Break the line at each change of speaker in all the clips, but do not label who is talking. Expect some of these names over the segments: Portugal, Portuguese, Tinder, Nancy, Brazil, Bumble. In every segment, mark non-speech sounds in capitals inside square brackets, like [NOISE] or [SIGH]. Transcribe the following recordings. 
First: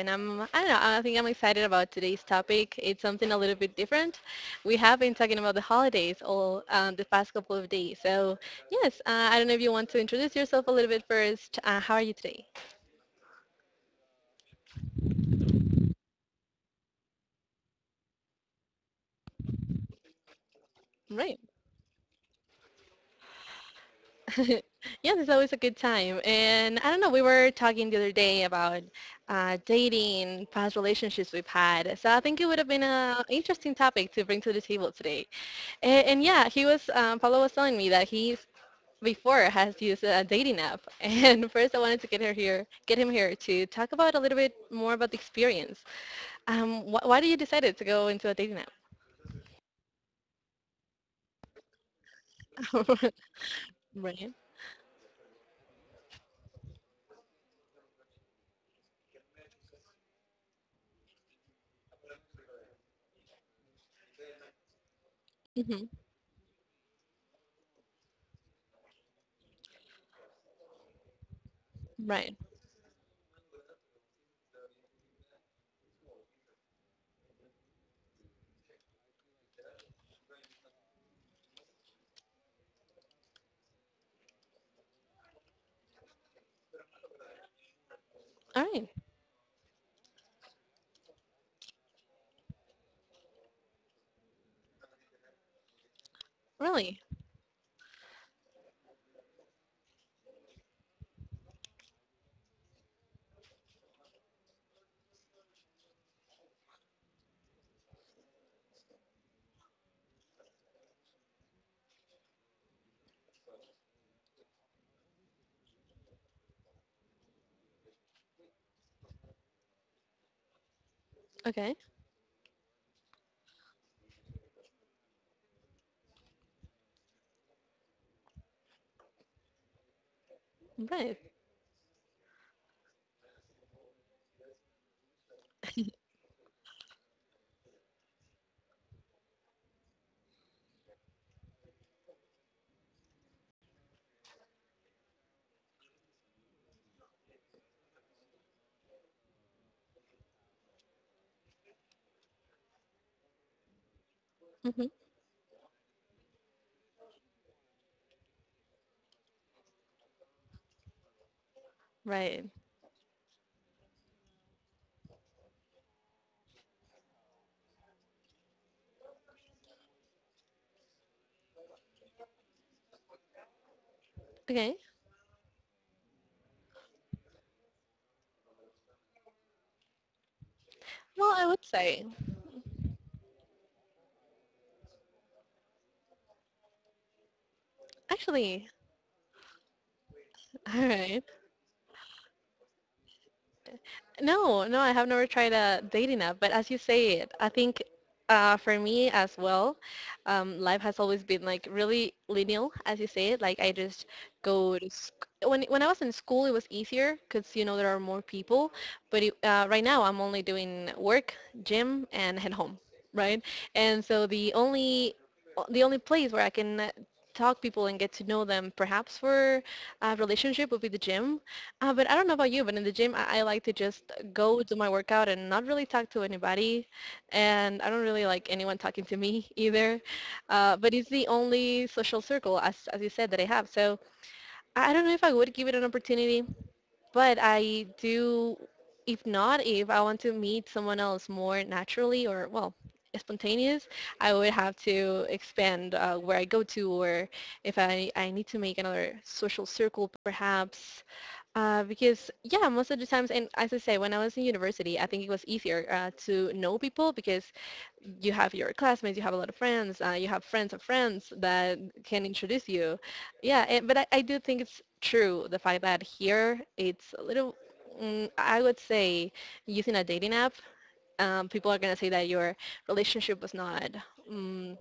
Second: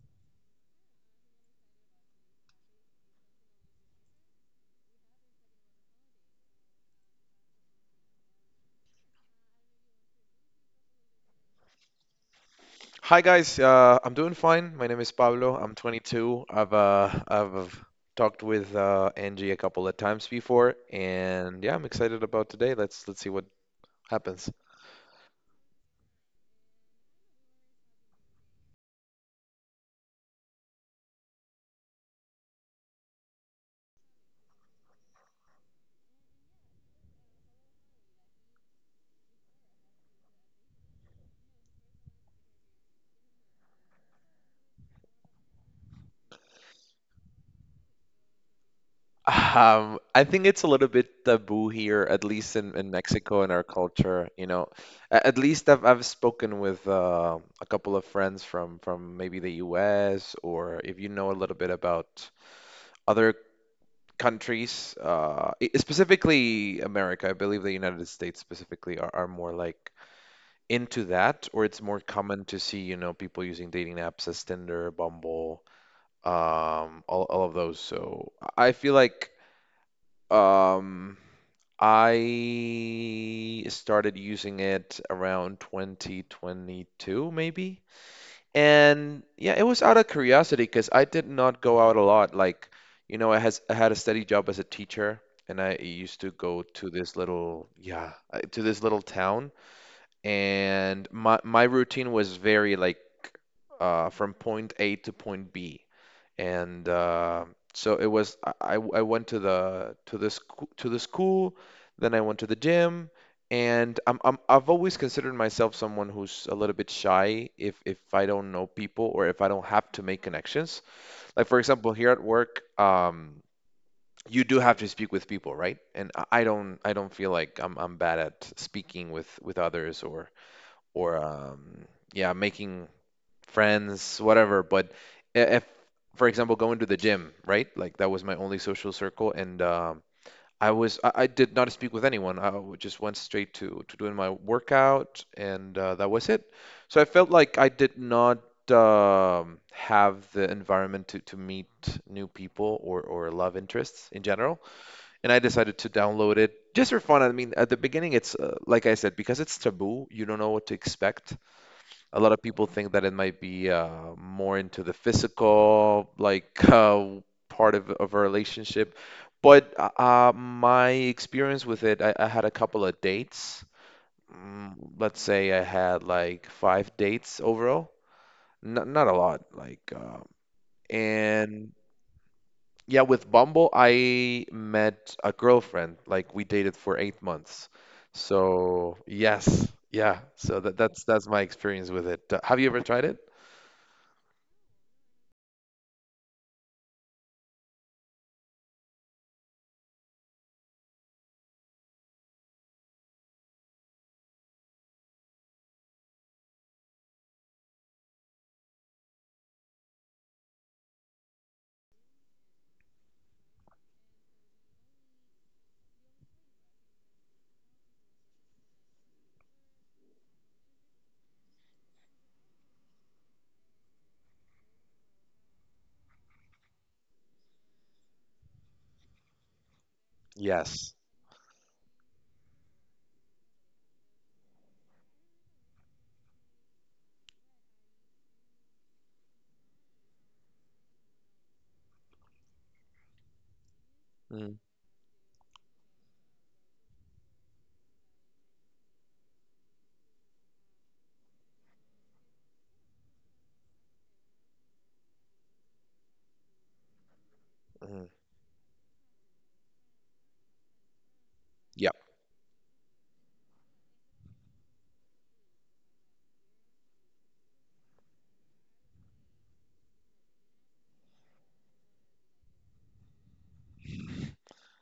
and I don't know, I think I'm excited about today's topic. It's something a little bit different. We have been talking about the holidays all the past couple of days. So yes, I don't know if you want to introduce yourself a little bit first. How are you today?
Hi guys, I'm doing fine. My name is Pablo. I'm 22. I've talked with Angie a couple of times before,
Right.
and yeah, I'm excited about today. Let's see what happens.
[LAUGHS] Yes, it's always a good time. And I don't know, we were talking the other day about dating, past relationships we've had. So I think it would have been an interesting topic to bring to the table today. And yeah, Paolo was telling me that he before has used a dating app. [LAUGHS] And first I wanted to get him here to talk about a little bit more about the experience. Why did you decided to go into a dating app?
I think it's a little bit taboo here, at least in
[LAUGHS]
Mexico and our culture.
Right.
You know, at least I've spoken with a couple of friends from maybe the U.S., or if you know a little bit about other countries,
Hmm.
specifically America. I believe the United States specifically are more like into that, or it's more
Right.
common to see, you know, people using dating apps as Tinder, Bumble, all of those. So I feel like um, I started using it around 2022, maybe.
All right.
And yeah, it was out of curiosity because I did not go out a lot. Like, you know, I had a steady job as a teacher, and I used to go to
Really?
this little yeah to this little town, and my routine was very from point A to point B, and so it was I went to the school, then I went to the gym. And I've always considered myself someone who's a little bit shy if I don't know people or if I don't have to make connections. Like for
Okay.
example, here at work, you do have to speak with people, right? And I don't feel like I'm bad at speaking with others or or
Right.
um, yeah, making friends, whatever. But if, for example, going to the gym, right? Like that was my only social circle, and I did not speak with anyone. Just went straight to doing my workout, and that was it. So I felt like I did not have the environment to meet new people or love interests in general,
Mm-hmm.
and I decided to download it. Just for fun, I mean, at the beginning, it's like I said, because it's taboo, you don't know what to expect. A lot of
Right.
people think that it might be more into the physical, like [LAUGHS] part of a relationship. But my experience with it, I had a couple of dates. Mm,
Okay.
let's say I had like five dates overall. Not a lot, like,
Well, I would
and
say,
Yeah, with Bumble, I met a girlfriend. Like, we dated for eight months.
actually.
So yes, yeah. So
[LAUGHS]
that,
All
that's
right.
that's my experience with it. Have you ever tried it?
No, no, I have never tried a dating app, but as you say it, I think for me as well, life has always been like really linear, as you say it. Like I just when I was in school, it was easier because there are more people. But right now, I'm only doing work, gym, and head home, right? And so the only place where I can talk people and get to know them perhaps for a relationship would be the gym, but I don't know about you, but in the gym I like to just go do my workout and not really talk to anybody, and I don't really like anyone talking to me [LAUGHS] either,
Yes.
but it's the only social circle, as you said, that I have. So I don't know if I would give it an opportunity, but I do, if not, if I want to meet someone else more naturally, or well, spontaneous, I
Mm,
would have to expand where I go to, or if I need to make another social circle perhaps, because yeah, most of the times, and as I say, when I was in university, I think it was easier to know people because
mm.
you have your classmates, you have a lot of friends, you have friends of friends that
Yep.
can introduce you. Yeah, but I do think it's true the fact that here it's a little, I would say, using a dating app, people are gonna say that your relationship was not. mm,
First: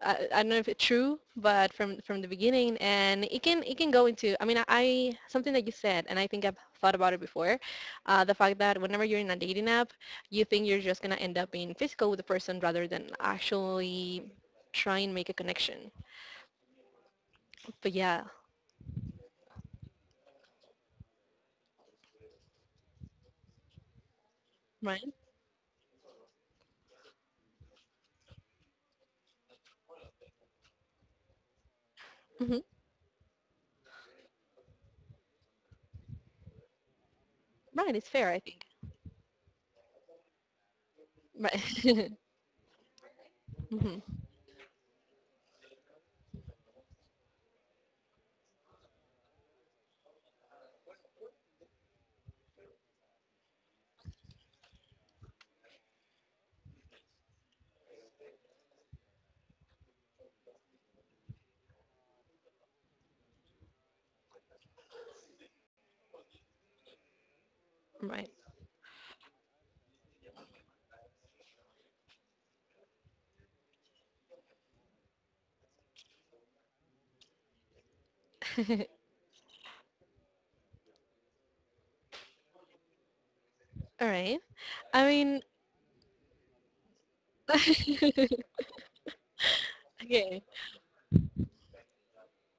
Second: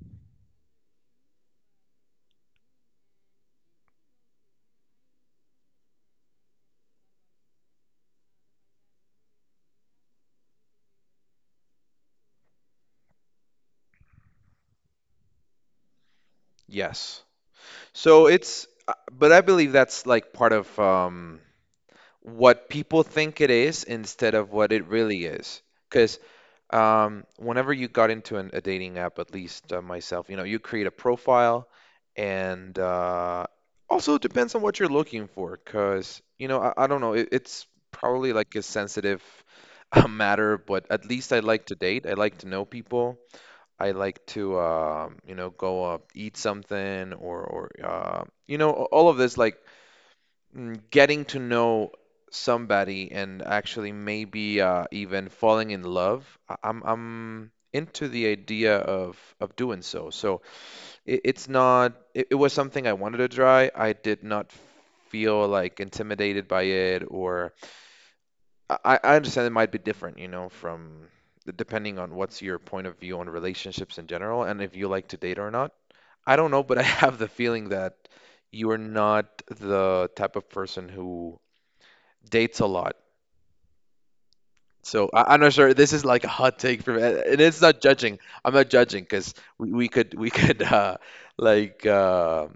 I don't know if it's true, but from the beginning, and it can go into. I mean, I something that you said, and I think I've thought about it before, the fact that whenever you're in a dating app, you think you're just gonna end up being physical with the person rather than actually try and make a connection.
Yes.
But
So
yeah.
it's, but I believe that's like part of what people think it is instead of what it
Right.
really is. Because Whenever you got into a dating app, at least myself, you know, you create a profile,
Hmm.
and also it depends on what you're looking for, because you know, I don't know, it's
Right, it's fair,
probably
I
like a
think.
sensitive [LAUGHS] matter, but at least I like to date.
Right.
I like to know people.
[LAUGHS]
I
Hmm.
like to, you know, go eat something, or you know, all of this like mm, getting to know somebody and actually maybe even falling in love. I'm into the idea of doing so. So it's not it was something I wanted to try. I did not feel like intimidated by it, or
Right.
I understand it might be different, you know, from depending on what's your point of view on relationships in general and if you like to date or not. I don't know, but I [LAUGHS] have the feeling that you are
[LAUGHS]
not the type of person who dates a lot.
All right. I
So
mean.
I'm not sure. This is like a hot take from, and
[LAUGHS]
it's not judging.
Okay.
I'm not judging because we could we [LAUGHS] could like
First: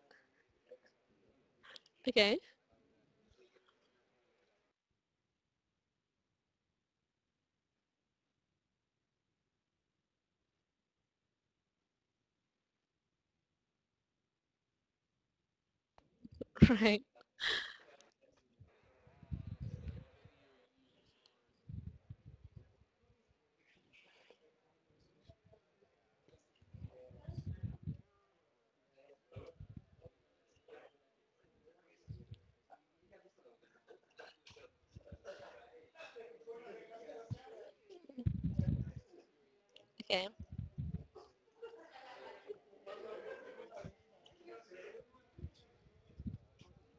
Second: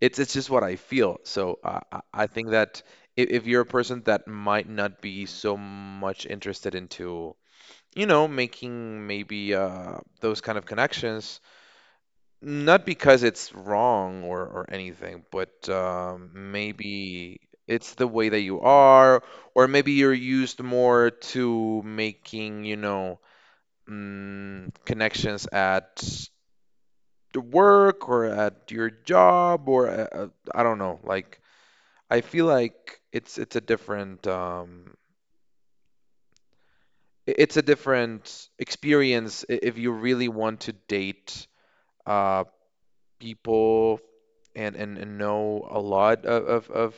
it's just what I feel. So I
Okay.
think that if you're a person that might not be so much interested into, you know, making maybe those kind of connections. Not because it's wrong, or anything, but
Right.
maybe it's the way that you are, or maybe you're used more to making, you know, mm, connections at the work or at your job or I don't know. Like I feel like it's a different it's a different experience if you
Okay.
really want to date uh, people, and know a lot of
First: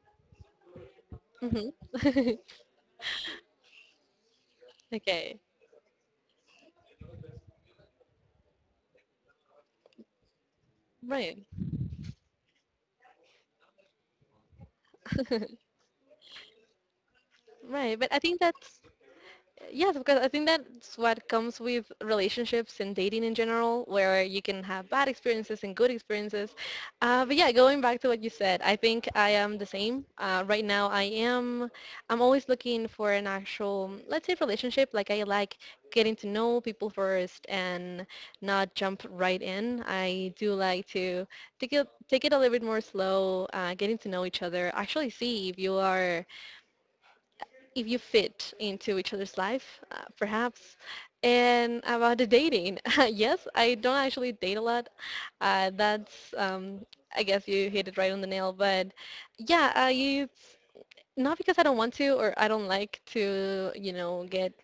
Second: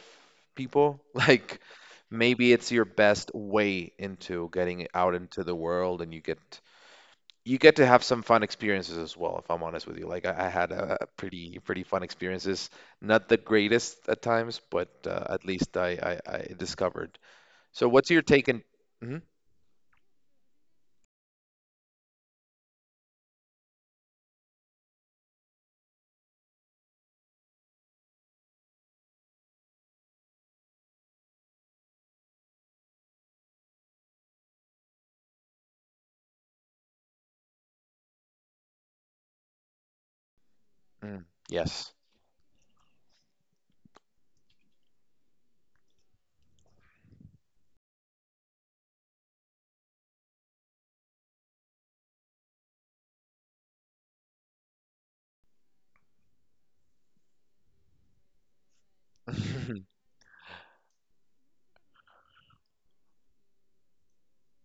people, [LAUGHS] like
Hmm.
maybe it's your best way into getting
[LAUGHS]
out
Okay.
into the world, and you get to have some fun experiences as well. If I'm honest with you, like I had a
Right.
pretty fun experiences, not the greatest at times, but at least I discovered. So
Right,
what's
but I
your
think
take in?
that's.
Mhm.
Yes, because I think that's what comes with relationships and dating in general, where you can have bad experiences and good experiences. But yeah, going back to what you said, I think I am the same. Right now, I am. I'm always looking for an actual, let's say, relationship. Like I like getting to know people first and not jump right in. I do like
Mm.
to take it
Yes. [LAUGHS]
take it a little bit more slow, getting to know each other. Actually, see if you fit into each other's life, perhaps. And about the dating, [LAUGHS] yes, I don't actually date a lot. Uh, that's, um, I guess you hit it right on the nail. But yeah, you not because I don't want to or I don't like to get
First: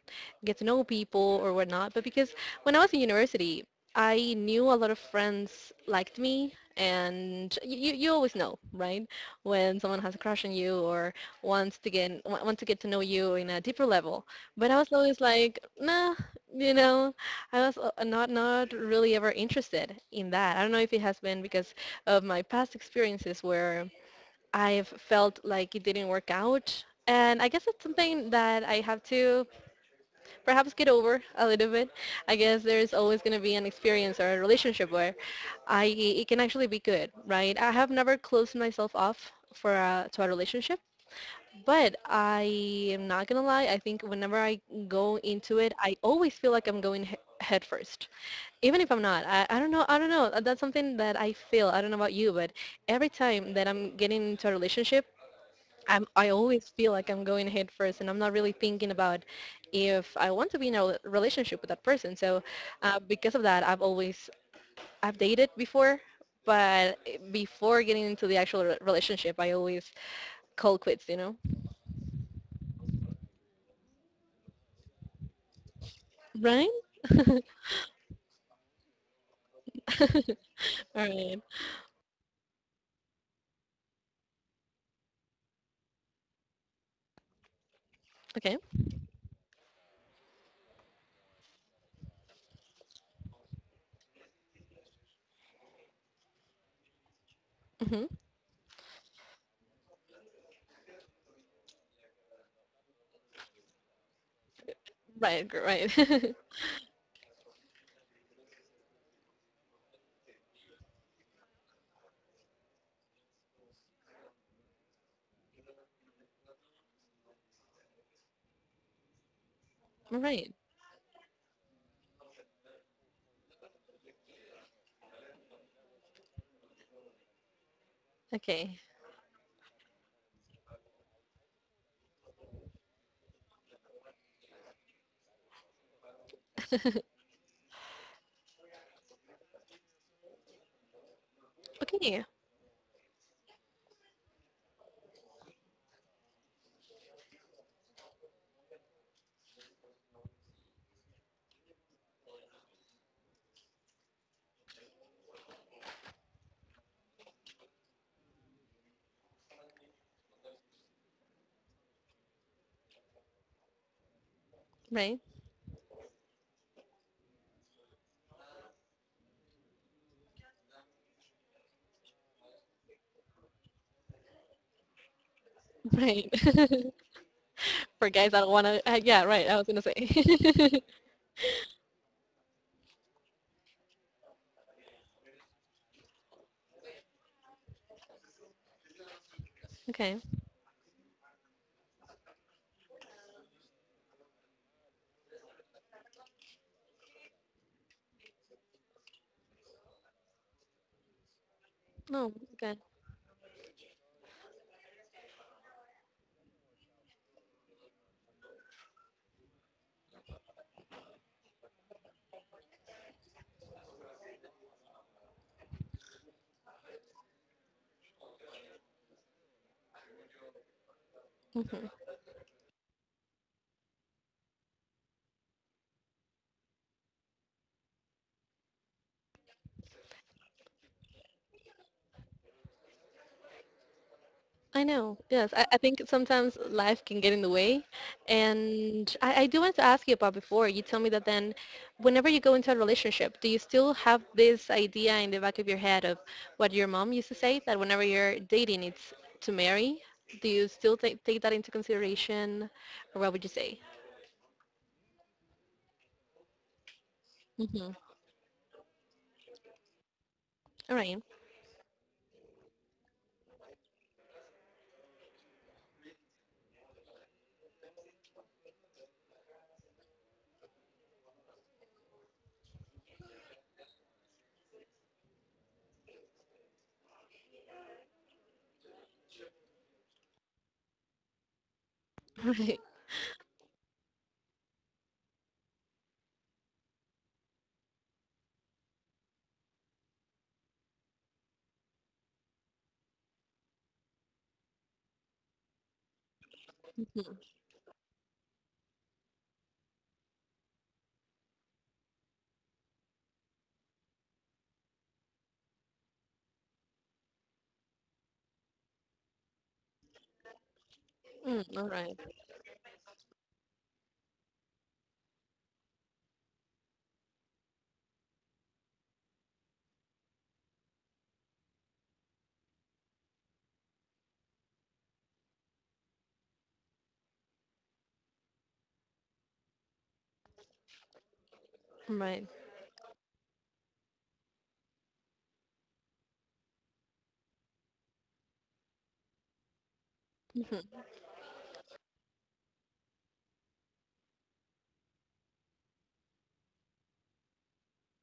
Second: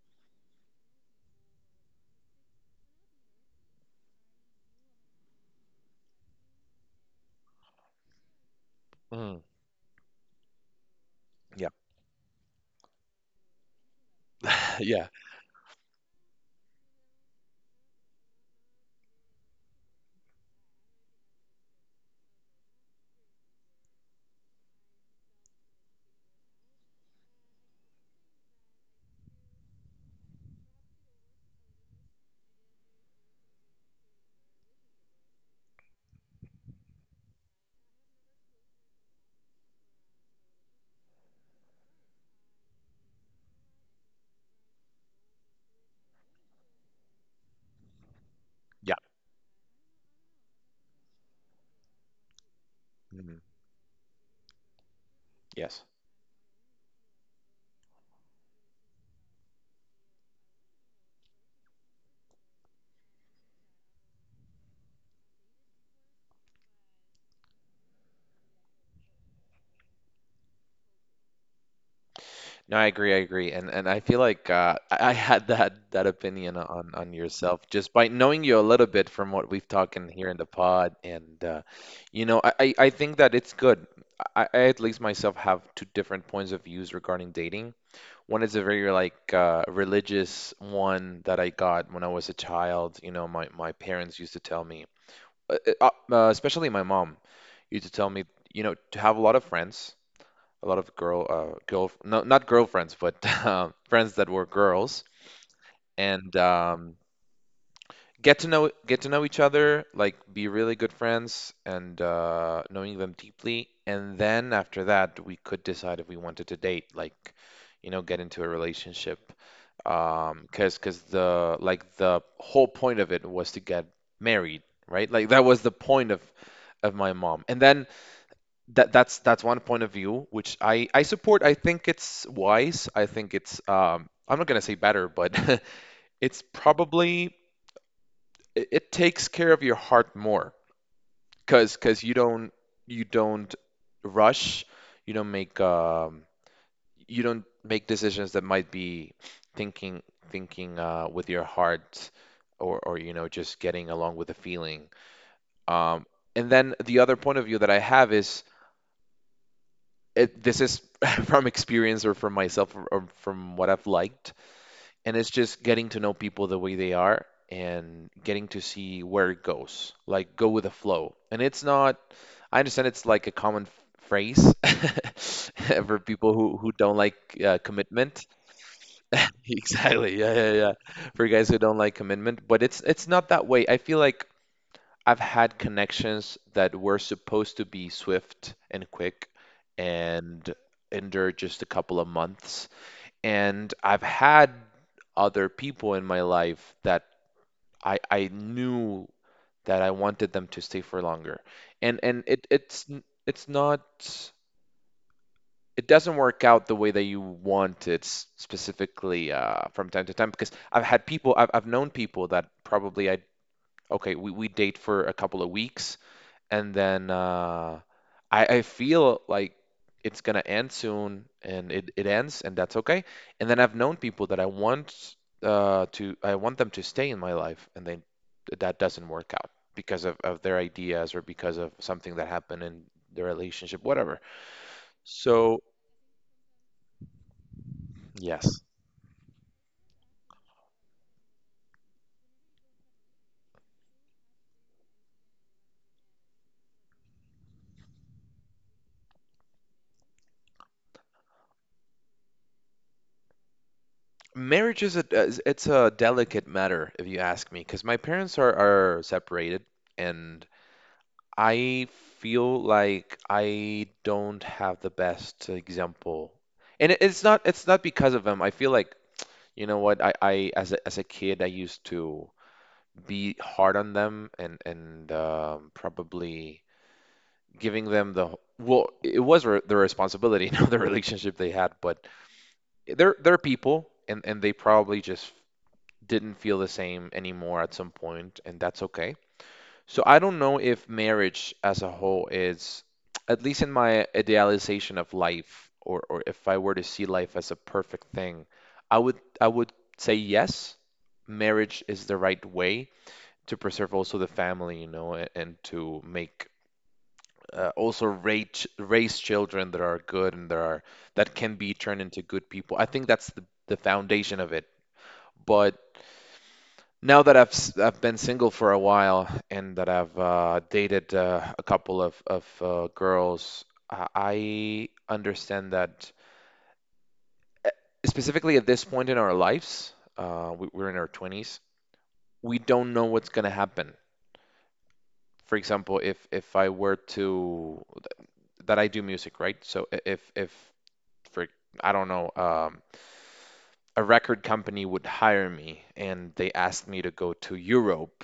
get to know people or whatnot, but because when I was in university, I knew a lot of friends liked me, and you always know, right?
Mhm.
When someone has a crush on you or
Yeah.
wants to get to know you in a deeper level. But I
[LAUGHS]
was
Yeah,
always like, nah, you know, I was not really ever interested in that. I don't know if it has been because of my past experiences where I've felt like it didn't work out. And I guess it's something that I have to perhaps get over a little bit. I guess there is always going to be an experience or a relationship where I it can actually be good, right? I have never closed myself off to a relationship, but I am not going to lie. I think whenever I go into it, I always feel like I'm going head first, even if
yeah.
I'm not. I don't know. I don't know. That's something that I feel. I don't know about you, but every
Mhm.
time that I'm getting into a relationship,
Yes.
I always feel like I'm going head first, and I'm not really thinking about if I want to be in a relationship with that person. So because of that, I've dated before, but before getting into the actual relationship, I always call quits. You know,
No, I agree. I agree, and I feel like I had that opinion
right?
on yourself just by knowing you a little bit from what we've talked in here in the pod,
All
and
right.
you know, I think that it's good. I at least myself have two different points of views regarding dating. One is
Okay.
a very religious one that I got when I was a child. You know, my parents used to tell me, especially my mom used to tell
Mm-hmm.
me, you know, to have a lot of friends, a lot of girl girl no not girlfriends, but [LAUGHS] friends that were girls,
Right.
and
Right.
get to know each other, like be really good friends and knowing them deeply, and then after that we could decide if we wanted to date, like, you know, get into a relationship.
[LAUGHS]
um
Right.
because the, like, the whole point of it was to get married, right? Like that was the point of my mom. And then
Okay.
that's that's one point of view, which I support. I think it's wise. I think it's I'm not gonna say better, but [LAUGHS] it's probably, it takes care of your heart more, because you
Okay.
don't, you don't rush, you don't make um you don't make decisions that might be thinking thinking with your heart, or, you know, just getting along with the feeling. Um and then the other point of view that I have is this is [LAUGHS] from experience or from myself, or from what I've liked. And
Right.
it's just getting to know people the way they are and getting to see where it goes, like go with the flow. And it's not, I understand it's like a common phrase [LAUGHS] for
Right.
people who don't
[LAUGHS]
like
For
commitment.
guys
[LAUGHS]
that want to, yeah. Right. I was gonna say.
Exactly. Yeah, yeah, yeah.
[LAUGHS]
For guys who don't like commitment, but it's not that way. I feel like I've had connections that were supposed to be swift and quick
Okay.
and endure just a couple of months. And I've had other people in my life that I knew that I wanted them to stay for longer. And
No. Okay.
it's it's not, it doesn't work out the way that you want it specifically from time to time, because I've had people, I've known people that probably I, okay, we date for a couple of weeks, and then I feel like it's gonna end soon, and
Mhm.
it ends, and that's okay. And then I've known people that I want them to stay in my life, and then that doesn't work out because of their ideas or because of something that happened in the relationship, whatever.
I know. Yes,
So
I think sometimes life can get in the way.
yes.
And I do want to ask you about before. You tell me that then whenever you go into a relationship, do you still have this idea in the back of your head of what your mom used to say, that whenever you're dating, it's to marry? Do you still take that into consideration? Or what would you say?
Marriage is it's a delicate matter, if you ask me, because
Mm-hmm.
my parents are separated, and
All right.
I feel like I don't have the best example. And it's not, it's not because of them. I feel like, you know what, I, as as a kid, I used to be hard on them and probably giving them the, well, it was re their responsibility, [LAUGHS] not the relationship they had, but
[LAUGHS] Right.
they're people, and they probably just didn't feel the same anymore at some point, and that's okay. So I don't know if marriage as a whole is, at least in my idealization of life, or if I were to see life as a perfect thing, I would say yes, marriage is the right way to preserve also the family, you know, and to make also raise children that are good and that are that can be
Mm, all
turned
right.
into good people. I think that's the foundation of it. But. Now that I've been single for a while and that I've dated a couple of girls, I understand that specifically at this point in our lives, we're in our 20s.
Right.
We don't know what's gonna happen. For example, if I were to that I do music, right? So I- if
Mm-hmm.
for I don't know, a record company would hire me and they asked me to go to Europe,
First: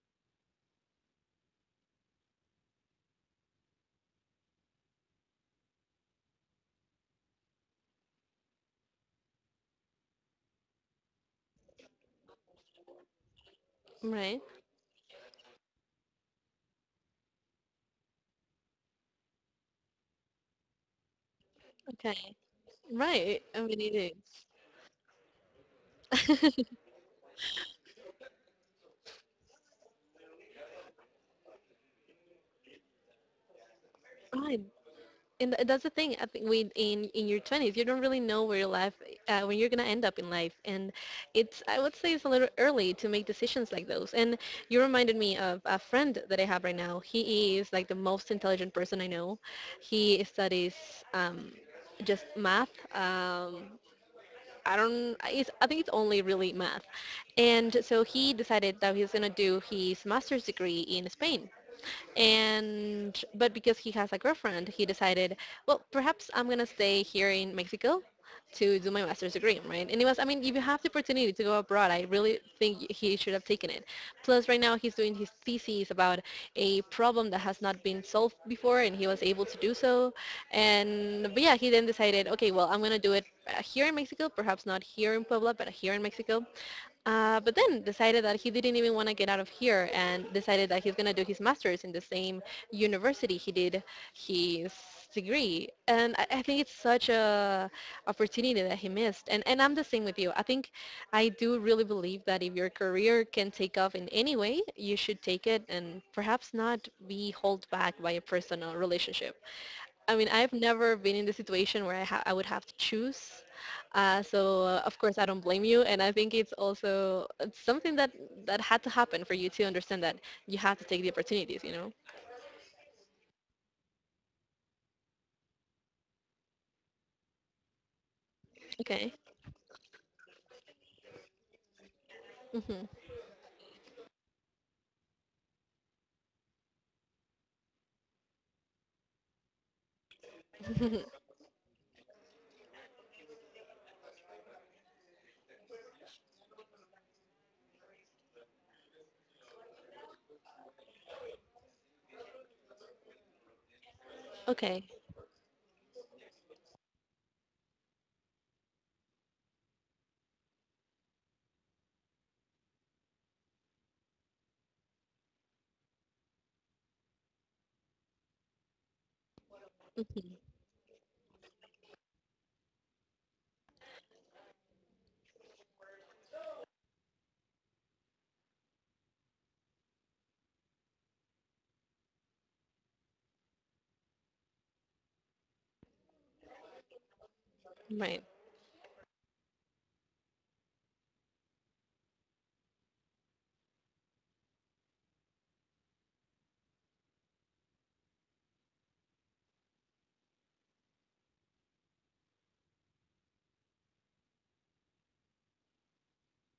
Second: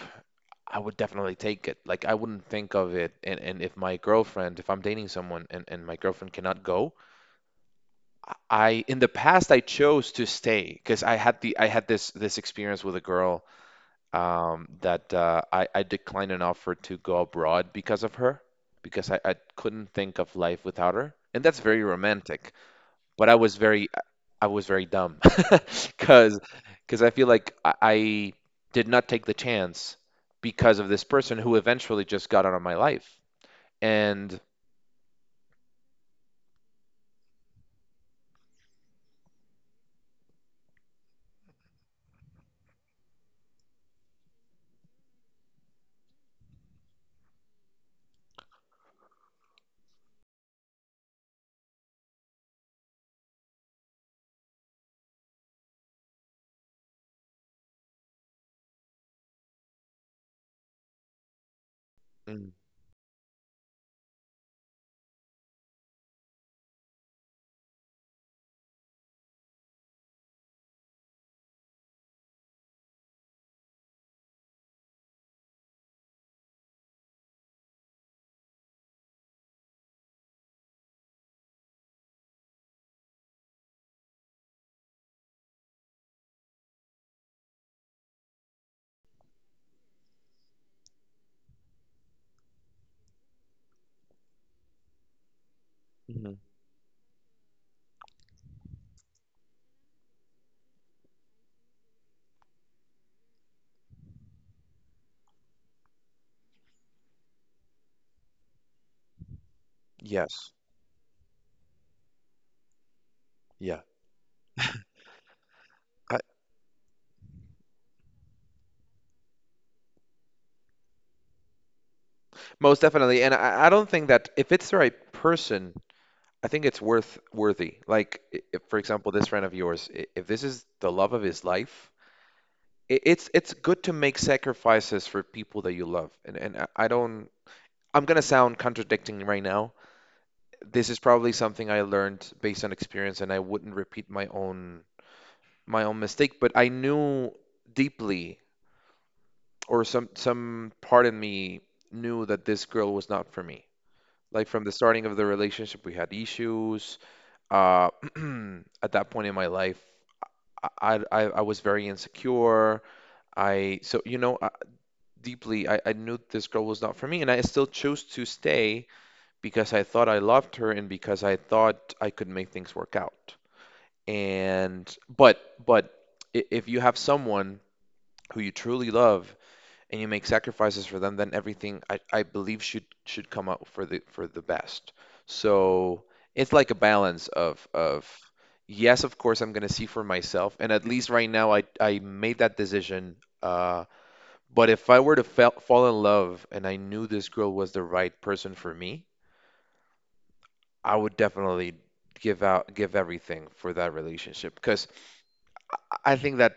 I would definitely take it. Like I wouldn't think of it. And if my girlfriend, if I'm dating someone and my girlfriend cannot go, in the past I chose to stay because I had the I had this experience with a girl
Right.
that I declined an offer to go abroad because of her because I couldn't think of life without her. And that's very
Okay.
romantic, but
Right. I mean, it is.
I was very dumb [LAUGHS] because because I feel like I did not take the chance because of this person who eventually just got out of my life. And
Right. And that's the thing. I think with in your 20s you don't really know where your life, when you're going to end up in life, and it's, I would say, it's a little early to make decisions like those. And you reminded me of a friend that I have right now. He is like the most intelligent person I know. He studies, um, just math. I don't it's, I think it's only really math. And so he decided that he's going to do his master's degree in Spain.
Mm,
And But because he has a girlfriend, he decided, well, perhaps I'm going to stay here in Mexico to do my master's degree, right? And it was, I mean, if you have the opportunity to go abroad, I really think he should have taken it. Plus right now he's doing his thesis about a problem that has not been solved before, and he was able to do so. And But yeah, he then decided, okay, well, I'm going to do it, here in Mexico, perhaps not here in Puebla, but here in Mexico. But then decided that he didn't even want to get out of here and decided that he's going to do his master's in the same university he did his degree. And I,
mhm.
I think it's such a opportunity that he missed. And I'm the same with you. I think I do really believe that if your career can take off in any way, you should take it and perhaps not be held back by a personal relationship. I mean, I've
yes,
never been in the situation where I would have to choose.
yeah,
So of course, I don't blame you, and I
I,
think it's also, it's something that had to happen for you to understand that you have to take the opportunities. You know?
most definitely. And I don't think that if it's the right person, I think it's worth worthy. Like, if, for
Okay.
example, this friend of yours, if this is the love of his life,
Hmm.
it's good to make sacrifices for people that you love. And I don't, I'm gonna sound contradicting right now. This is probably something I learned based on experience, and I wouldn't repeat my own mistake. But I knew deeply, or some part in me knew that this girl was not for me.
[LAUGHS]
Like from the
Okay.
starting of the relationship, we had issues. Uh, [CLEARS THROAT] at that point in my life, I was very insecure. I, so you know, deeply I knew this girl was not for me, and I still chose to stay because I thought I
Hmm.
loved her and because I thought I could make things work out. And but but if you have someone who you truly love and you make sacrifices for them, then everything I believe should come out for the best. So it's like a balance of
Right.
yes, of course I'm gonna see for myself, and at least right now I made that decision. Uh, but if I were fall in love and I knew this girl was the right person for me, I would definitely give everything for that relationship, because I I think that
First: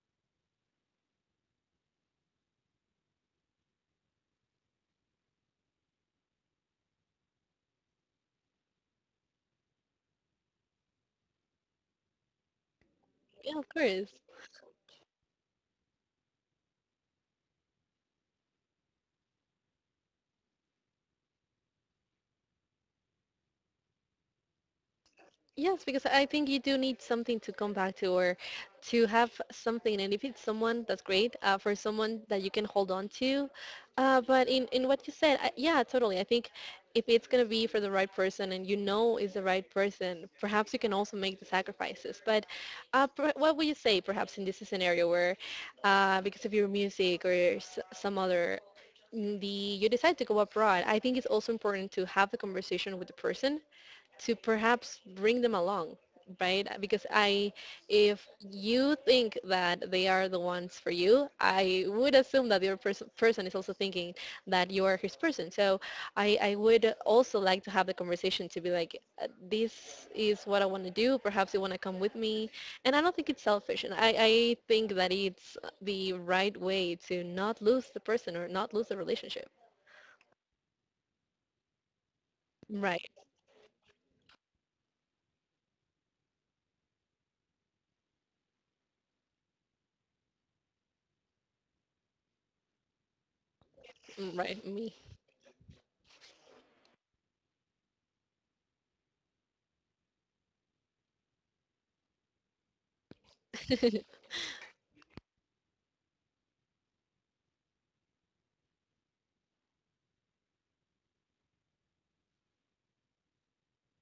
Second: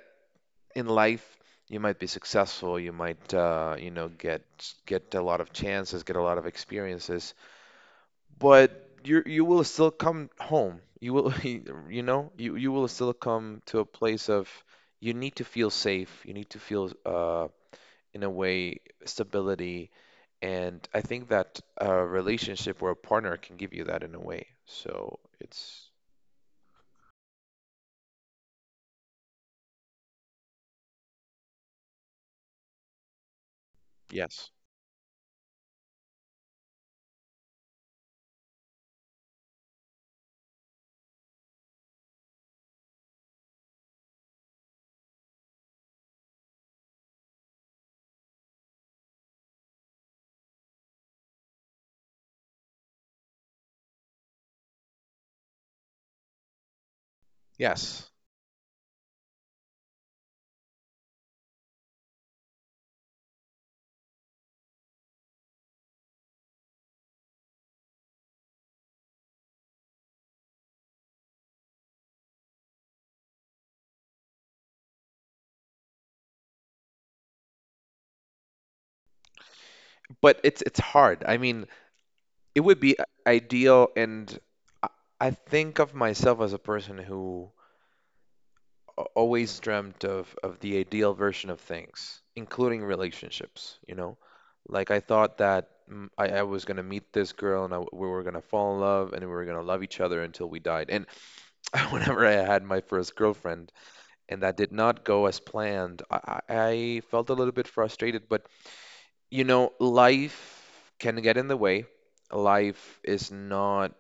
in life, you might be successful, you might you know, get a lot of chances, get a lot of experiences, but you will still come home. You will [LAUGHS] you know you you will still
Yeah,
come
of
to a
course.
place of you need to feel safe. You need to feel in a way stability, and I think that a relationship or a partner can give you that in a way. So
Yes,
it's
because I think you do need something to come back to or to have something. And if it's someone, that's great. For someone that you can hold on to. But
yes,
in what you said, yeah, totally. I think if it's going to be for the right person and you know is the right person, perhaps you can also make the sacrifices. But what would you say perhaps in this scenario where because of your music or some other mm, the you decide to go abroad? I think it's also important to have the conversation with the person to perhaps bring them along, right? Because I
yes,
if you think that they are the ones for you, I would assume that your other person is also thinking that you are his person. So I would also like to have the conversation to be like, this is what I want to do, perhaps you want to come with me. And I don't think it's selfish, and I think that it's the right way to not lose the person or not lose the relationship.
but it's hard. I mean, it would be
Right.
ideal, and I I think of myself as a person who always dreamt of the ideal version of things, including relationships, you know?
Mm, right.
Like
Me.
I thought that I was gonna meet this girl and we were gonna fall in love and we were gonna love each other until we died. And [LAUGHS] whenever I had my first girlfriend
[LAUGHS]
and that did not go as planned, I felt a little bit frustrated, but you know, life can get in the way. Life is not,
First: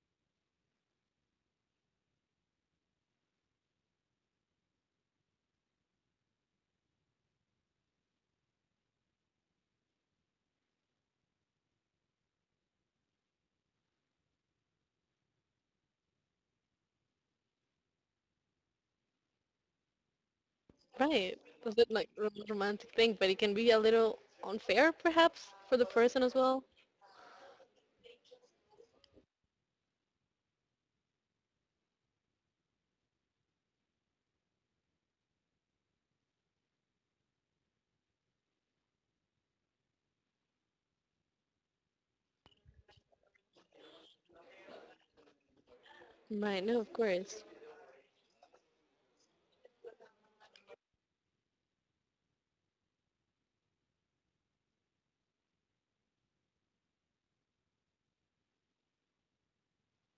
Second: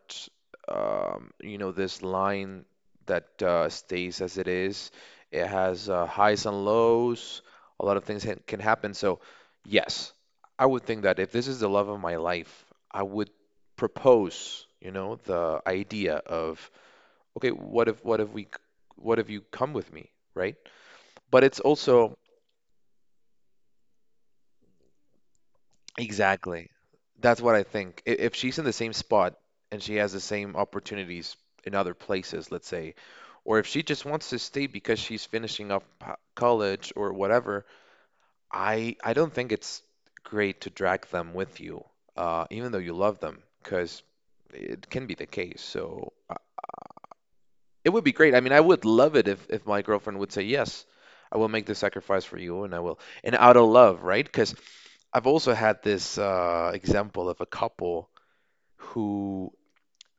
you know, this line that stays as it is. It has highs and lows. A lot of things ha can happen. So yes, I would think that if this is the love of my life, I would propose, you know, the idea of, okay, what if, what if you come with me, right?
Right.
But it's
Is it like
also,
romantic thing, but it can be a little unfair perhaps for the person as well?
exactly. That's what I think. If she's in the same spot and she has the same opportunities in other places, let's say, or if she just wants to stay because she's finishing up college or whatever, I don't think it's great to drag them with you, even though you love them, because it can be the case. So
Right, no, of course.
it would be great. I mean, I would love it if my girlfriend would say yes. I will make the sacrifice for you, and I will, and out of love, right? Because I've also had this example of a couple who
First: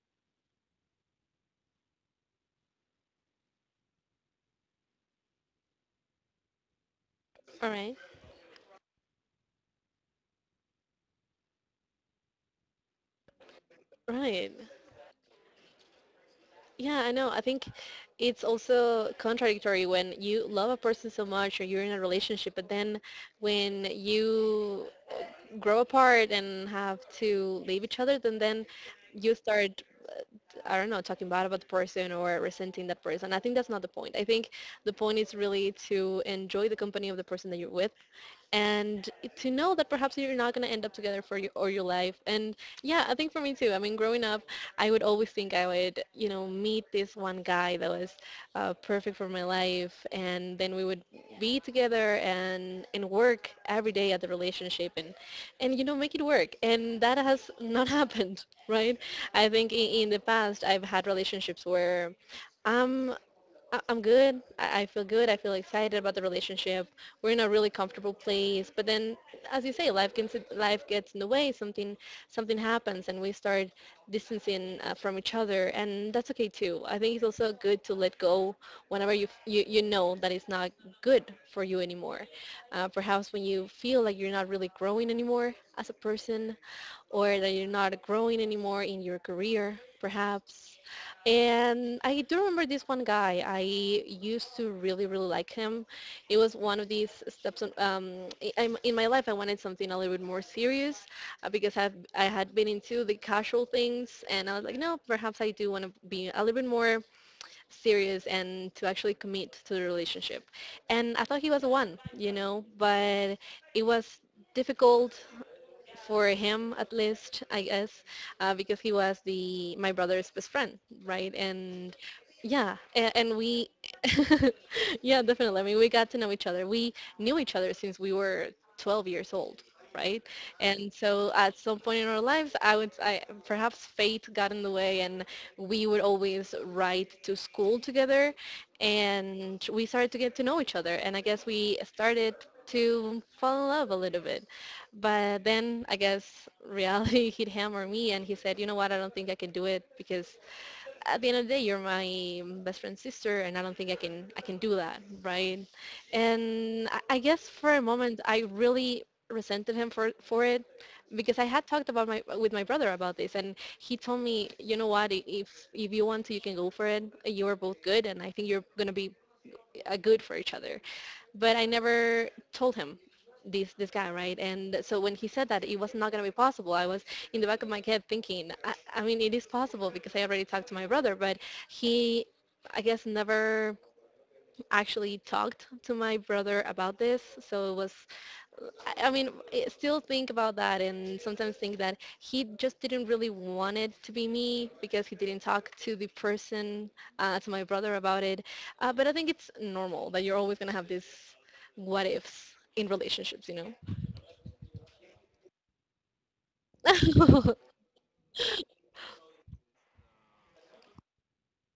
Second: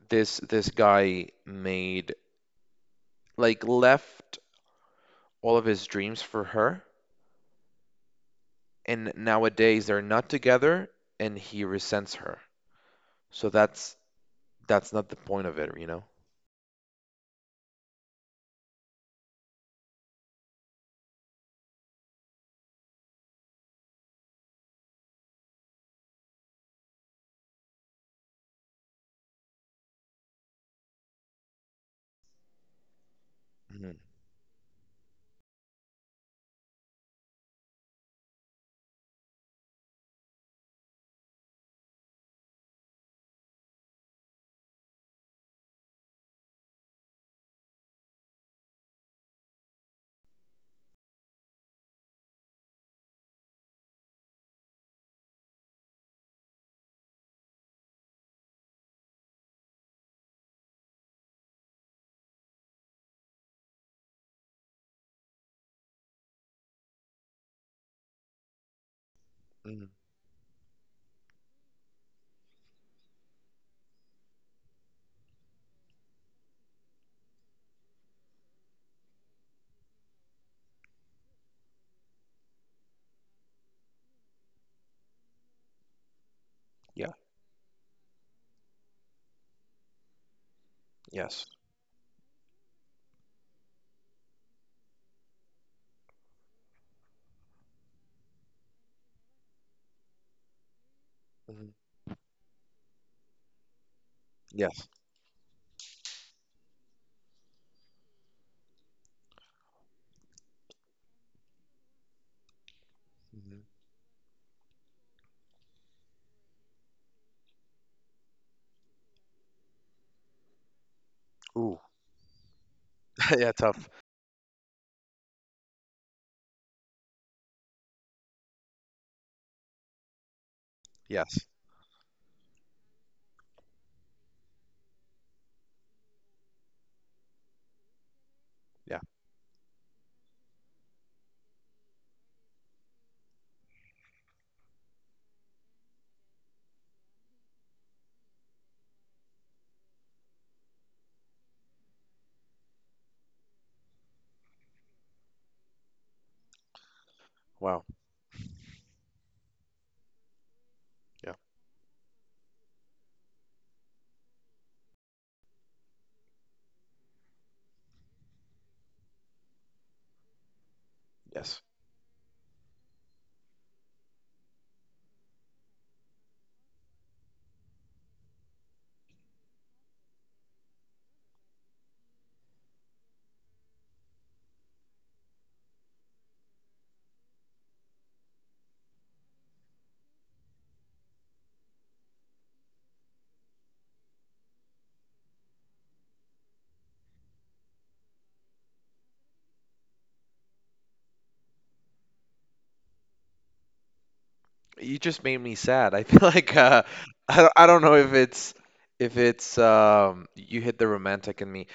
this guy made like left all of his dreams for her,
All right.
and nowadays they're not together, and he resents her. So
Right.
that's not the point of it, you know?
Yeah, I know. I think it's also contradictory when you love a person so much or you're in a relationship, but then when you grow apart and have to leave each other, then you start, uh, I don't know, talking bad about the person or resenting that person. I think that's not the
hmm
point. I think the point is really to enjoy the company of the person that you're with and to know that perhaps you're not going to end up together for your or your life. And yeah, I think for me too. I mean, growing up I would always think I would meet this one guy that was perfect for my life, and then we would be together, and work every day at the relationship, and make it work, and that has not [LAUGHS] happened, right? I think in the past I've had relationships where I'm I'm good. I feel good. I feel excited about the relationship. We're in a really comfortable place. But then, as you
hmm
say, life gets in the way. Something happens, and we start distancing, from each other, and that's okay too. I think it's also good to let go whenever you know that it's not good for you anymore. Perhaps when you feel like you're not really growing anymore as a person,
Yeah.
or that you're not growing anymore in your career, perhaps.
Yes.
And I do remember this one guy. I used to really, really like him. It was one of these steps in my life. I wanted something a little bit more serious,
hmm
because I had been into the casual things, and I was like,
Yes.
no, perhaps I do want to be a little bit more serious and to actually commit to the relationship. And I thought he was the one, you know, but
hmm
it was difficult for him, at least, I guess, because he was the my brother's best friend, right?
Ooh.
And yeah, and
[LAUGHS] Yeah.
we,
Tough.
[LAUGHS] yeah, definitely. I mean, we got to know each other. We knew each other since we were 12 years old, right? And so
Yes.
at some point in our lives, perhaps fate got in the way, and we would always ride to school together,
Yeah.
and we started to get to know each other. And I guess we started to fall in love a little bit. But then I guess reality [LAUGHS] hit him, or me, and he said, you know what, I don't think I can do it, because at the end of the day you're my best friend's sister, and I don't think I can do that, right? And I guess for a
Wow.
moment I really resented him for it,
Yeah.
because I had talked about my with my brother about this, and he told me, you know what, if you want to, you can go for it. You are both good, and I think you're gonna be good for each other, but
Yes.
I never told him this guy, right? And so when he said that it was not going to be possible, I was in the back of my head thinking, I mean it is possible because I already talked to my brother. But he, I guess, never actually talked to my brother about this. So it was, I mean, I still think about that and sometimes think that he just didn't really want it to be me because he didn't talk to the person, to my brother about it. But I think it's normal that you're always going to have these what ifs in relationships, you know?
You just made me sad. I [LAUGHS] feel like I
[LAUGHS]
don't know if it's you hit the romantic in me.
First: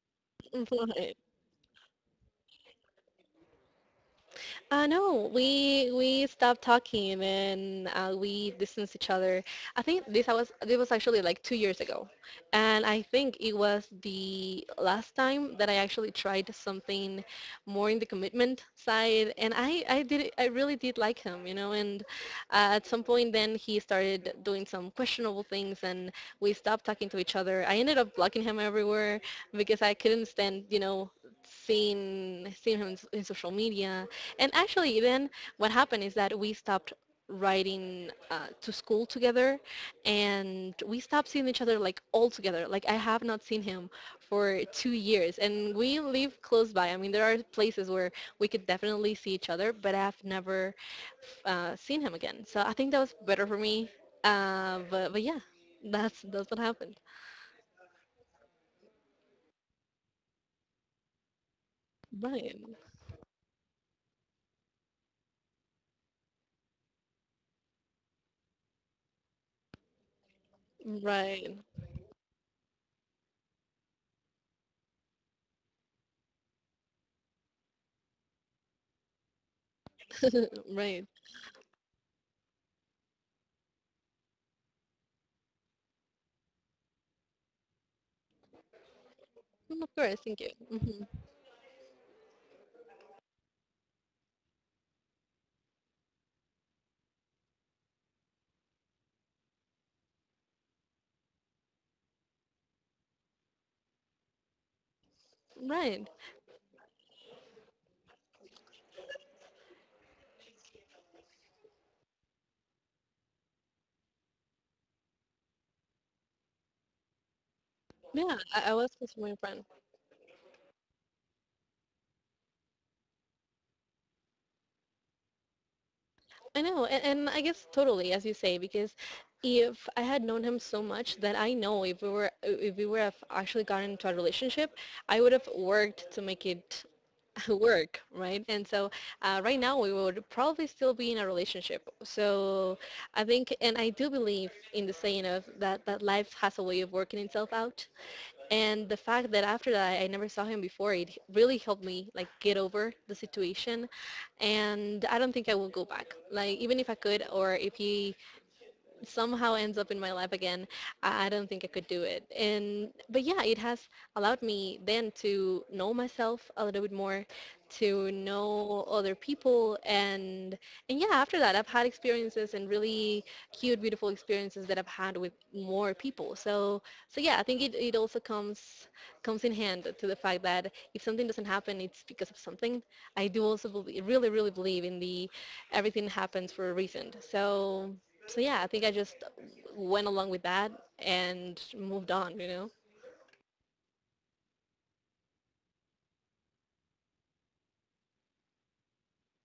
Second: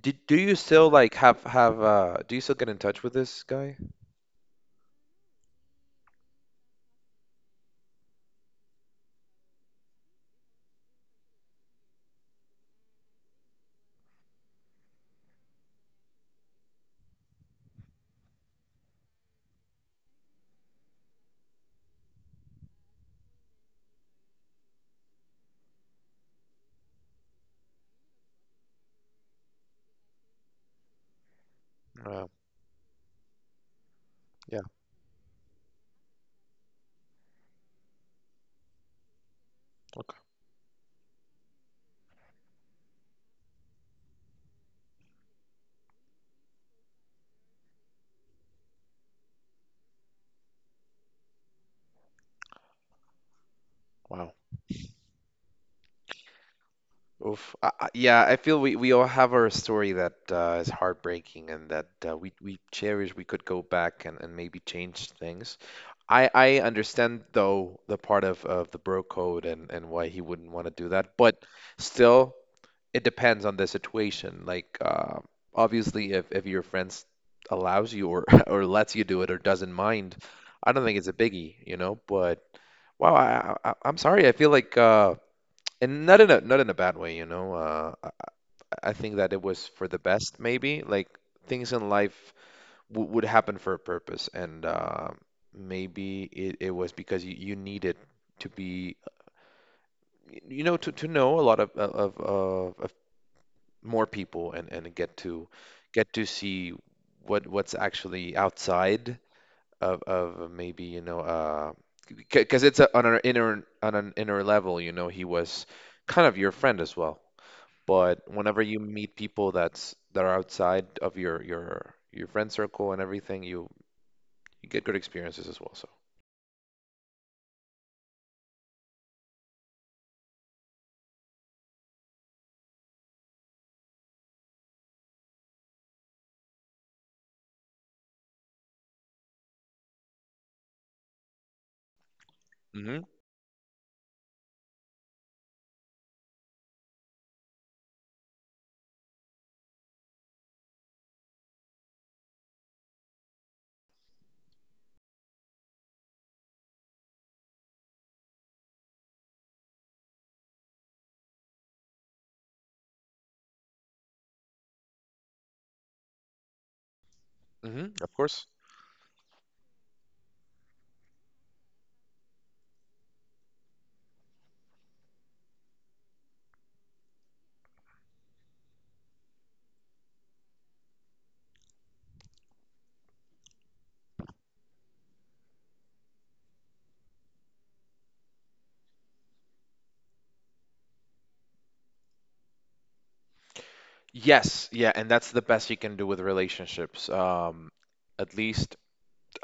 Do you still
But
like have do you still get in touch with this guy?
No, we stopped talking, and we distanced each other. I think this was actually like 2 years ago, and I think it was the last time that I actually tried something more in the commitment side, and I really did like him, you know. And at some point, then he started doing some questionable things, and we stopped talking to each other. I ended up blocking him everywhere because I couldn't stand,
Uh,
seeing him in in social media. And
yeah.
actually, then what happened is that we stopped riding, to school together, and we stopped seeing each other, like, all together. Like, I have not seen him for 2 years, and we live close by. I mean, there are places where we could definitely see each other, but I've never seen him again. So I think that was better for me.
Wow.
But yeah, that's what happened.
Oof. Yeah, I feel we all have our story that is heartbreaking and that
Right,
we cherish. We could go back and maybe change things. I understand though the part of the bro code and why he wouldn't want to do that, but
right,
still. It depends on the situation. Like, obviously, if your friends allows you or [LAUGHS] or lets you do it or doesn't mind,
[LAUGHS]
I don't think
right.
it's a biggie, you know. But wow, I'm sorry. I feel like and not in a not in a bad way, you know. I think that it was
Mm, of
for the
course, thank
best,
you.
maybe.
Hmm.
Like things in life w would happen for a purpose, and maybe it was because you needed to be, you know, to know a lot of more people and
Right.
get to see what's actually outside of maybe you know because it's a, on an inner level you know he was kind of your friend as well, but
Yeah,
whenever
I
you
was
meet
just my
people
friend.
that's that are outside of your friend circle and everything, you get good experiences as well. So
I know, and I guess, totally, as you say, because if I had known him so much that I know, if we would have actually gotten into a relationship, I would have worked to make it [LAUGHS] work, right? And so, right now we would probably still be in a relationship. So
hmm
I think, and I do believe in the saying of that, that life has a way of working itself out. And the fact that after that I never saw him before, it really helped me, like, get over the situation. And I don't think I will go back. Like, even if I could, or if he somehow ends up in my life again, I don't think I could do it. And but yeah, it has allowed me then to know myself a little bit more, to
of course.
know other people, and yeah, after that, I've had experiences, and really cute, beautiful experiences that I've had with more people. So, so yeah, I think it also comes in hand to the fact that if something doesn't happen, it's because of something. I do also believe, really, really believe in the everything happens for a reason. So, so yeah, I think I just went along with that and moved on.
Yes, yeah, and that's the best you can do with relationships. At least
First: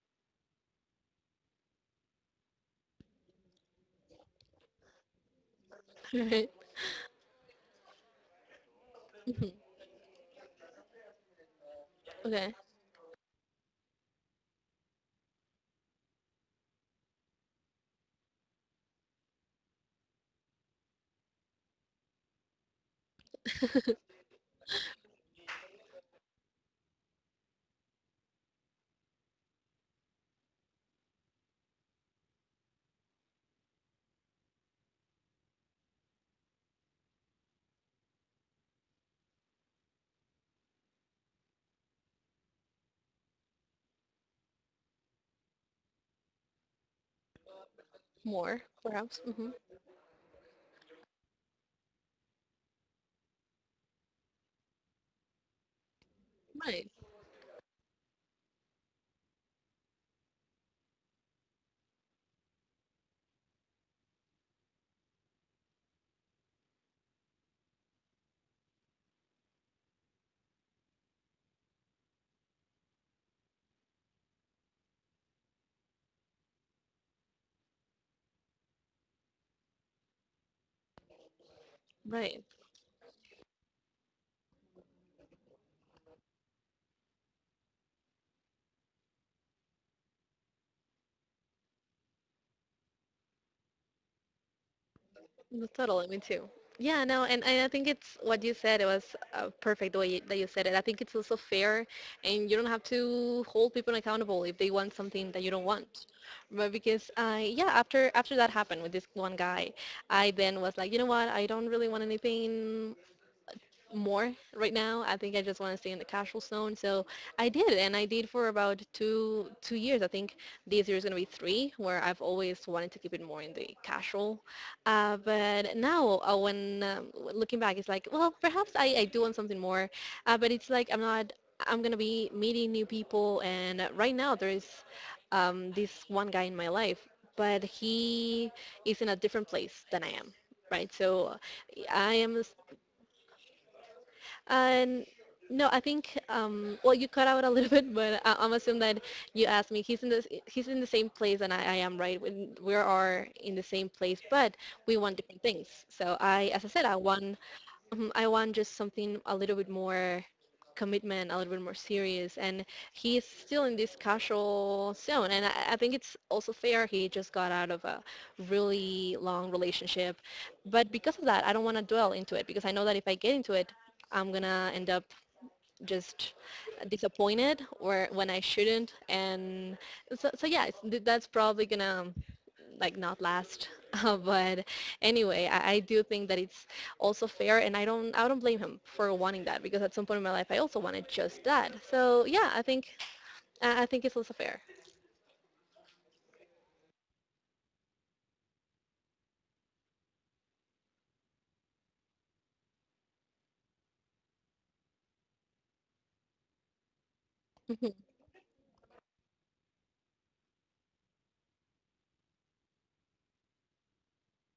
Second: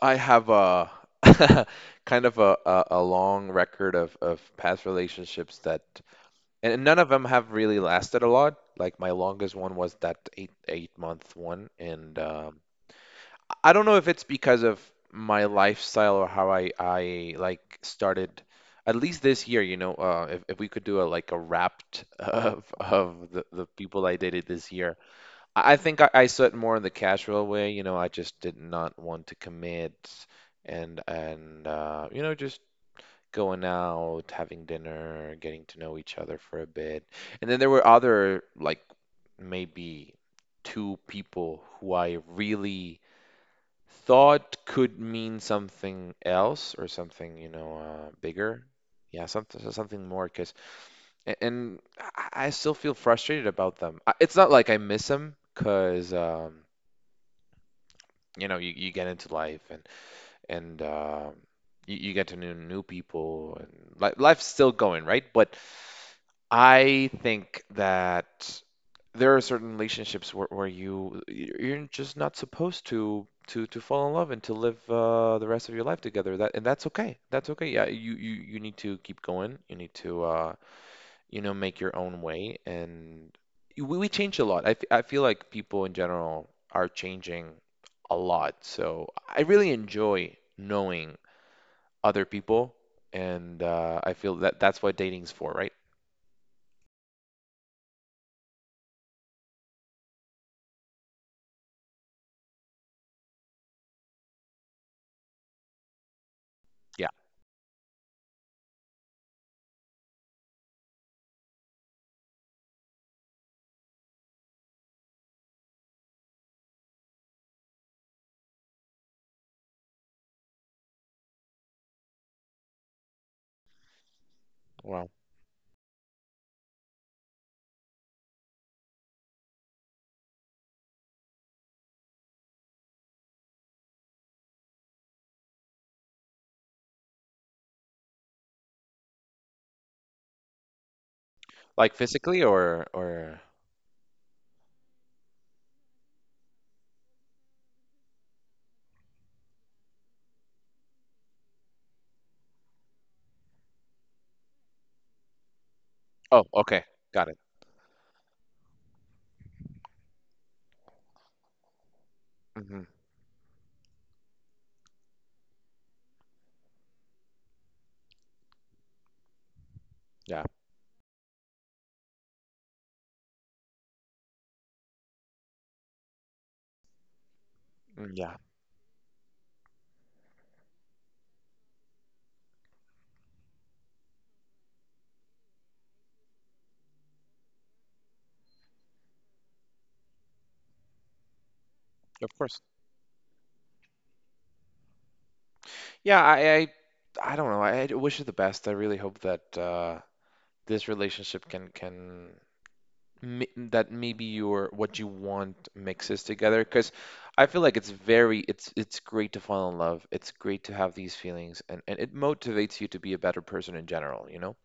I have a [LAUGHS] kind of a long record of past relationships that,
[LAUGHS] Right.
and none of them have really lasted a lot. Like my
Mhm.
longest one was that eight month one, and
Okay.
I don't know if it's because of my lifestyle or how I like started. At least this year, you know, if we could do a like a wrapped [LAUGHS] of the people I dated this year, I think I saw it more in the casual way. You know, I just did not want to commit and you know, just going out, having dinner, getting to know each other for a bit. And then there were other like maybe two people who I really thought could mean something else or something, you know,
More
bigger.
perhaps.
Yeah,
Hmm.
something more, because and I I still feel frustrated about them. It's not like I miss them, because
Right.
you know you get into life and you get to know new people and li life's still going, right. But I think that there are certain relationships where you you're just not supposed to to fall in love and to live the rest of your life together. That and that's okay, that's okay. Yeah, you need to keep going, you need to you know, make your own
Right.
way. And we change a lot. I feel like people in general are changing a lot. So I really enjoy knowing other people. And I feel that that's what dating's for,
That's
right?
totally me too. Yeah, no, and I think it's what you said. It was, perfect the way you, that you said it. I think it's also fair, and you don't have to hold people accountable if they want something that you don't want. But because,
Yeah.
I, yeah, after that happened with this one guy, I then was like, you know what? I don't really want anything more right now. I think I just want to stay in the casual zone. So I did, and I did for about two two years. I think this year is going to be three, where I've always wanted to keep it more in the casual.
Well,
But now, when looking back, it's like, well, perhaps I do want something more, but it's like I'm not. I'm going to be meeting new people, and right now there is, this one guy in my life, but he is in a different place than I am, right? So
like
I
physically
am,
or,
and no, I think, well, you cut out a little [LAUGHS] bit, but I, I'm assuming that you asked me. He's in the same place, and I am, right. We are in the same place, but we want different things. So
oh,
I, as I
okay.
said, I
Got
want,
it.
Mhm, I want just something a little bit more commitment, a little bit more serious. And
hmm
he's still in this casual zone. And I think it's also fair. He just got out of a really long relationship.
Yeah.
But because of that, I don't want to dwell into it, because I know that if I get into it, I'm going to end up just disappointed, or when
Yeah.
I shouldn't. And so, so yeah, it's, that's probably going to, like, not last. [LAUGHS] But anyway, I do think that it's also fair, and I don't blame him for wanting that, because at some point in my life I also wanted just that. So
Of
yeah,
course.
I think I think it's also fair.
Yeah. I don't know. I wish you the best. I really hope that, this relationship can, that maybe your what you want mixes together, because I feel like it's
[LAUGHS]
very it's great to fall in love. It's great to have these feelings and it motivates you to be a better person in general, you know?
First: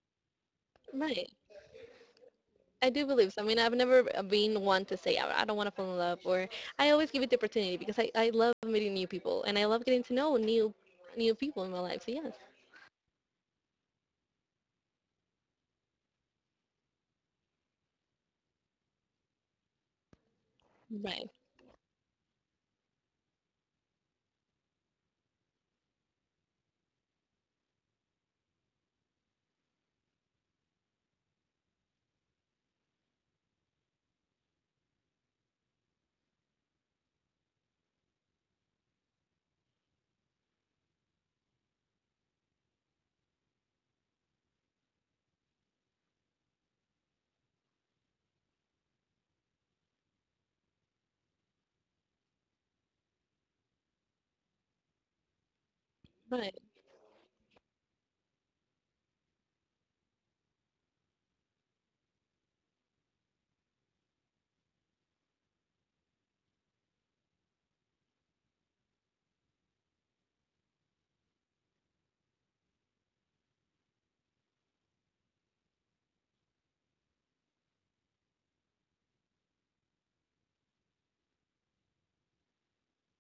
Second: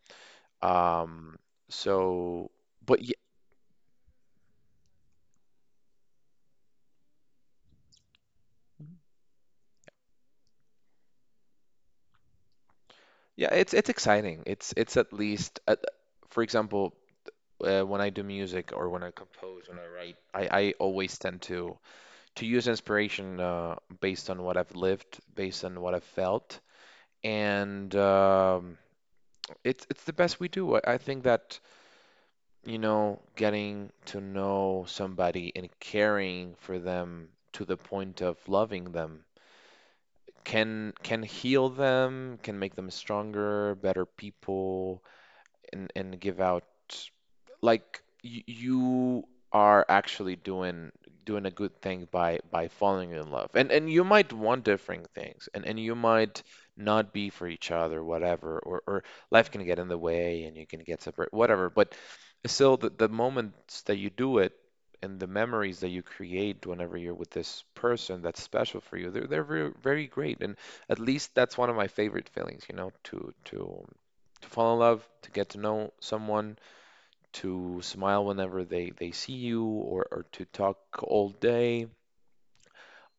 Right.
Um so
I
but
do
yeah,
believe so. I mean, I've never been one to say, I don't want to fall in love, or I always give it the opportunity, because I love meeting new people, and I love getting to know new people in my life. So yes,
yeah, it's exciting. It's at least at, for example, when I do music or when I compose, when I write, I always
right,
tend to use inspiration based on what I've lived, based on what I've felt, and it's the best we do. I think that, you know, getting to know somebody and caring for them to the point of loving them can heal them, can make them stronger, better people, and give out like y you are actually doing doing a good thing by falling in love. And you might want different things and you might
right,
not be for each other, whatever, or life can get in the way and you can get separate, whatever. But still the moments that you do it and the memories that you create whenever you're with this person that's special for you, they're very, very great. And at least that's one of my favorite feelings, you know, to fall in love, to get to know someone, to smile whenever they see you or to talk all day.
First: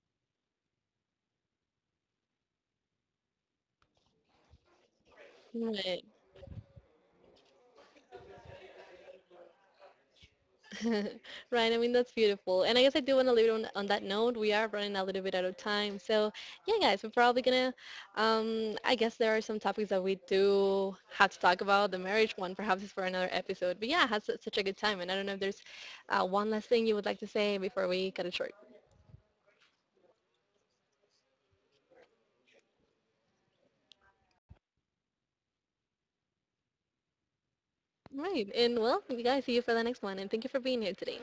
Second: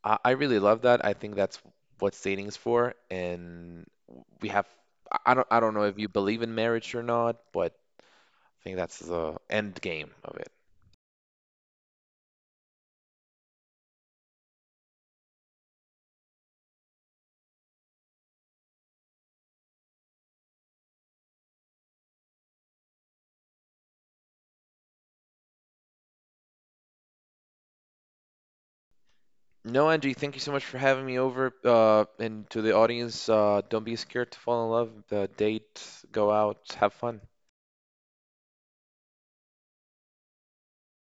I really love that. I think that's what dating's for. And we have, I don't know if
right.
you believe in marriage or not, but I think that's the end game of it.
[LAUGHS] Right, I mean that's beautiful. And I guess I do want to leave it on that note. We are running a little bit out of time. So yeah guys, we're probably gonna, I guess there are some topics that we do have to talk about. The marriage one perhaps is for another episode. But yeah, I had such a good time, and I don't know if there's one last thing you would like to say before we cut it short.
No, Angie, thank you so much for having me over. And to the audience, don't be scared to fall in love. Date, go out, have fun.
Right. And well, you guys, see you for the next one, and thank you for being here today.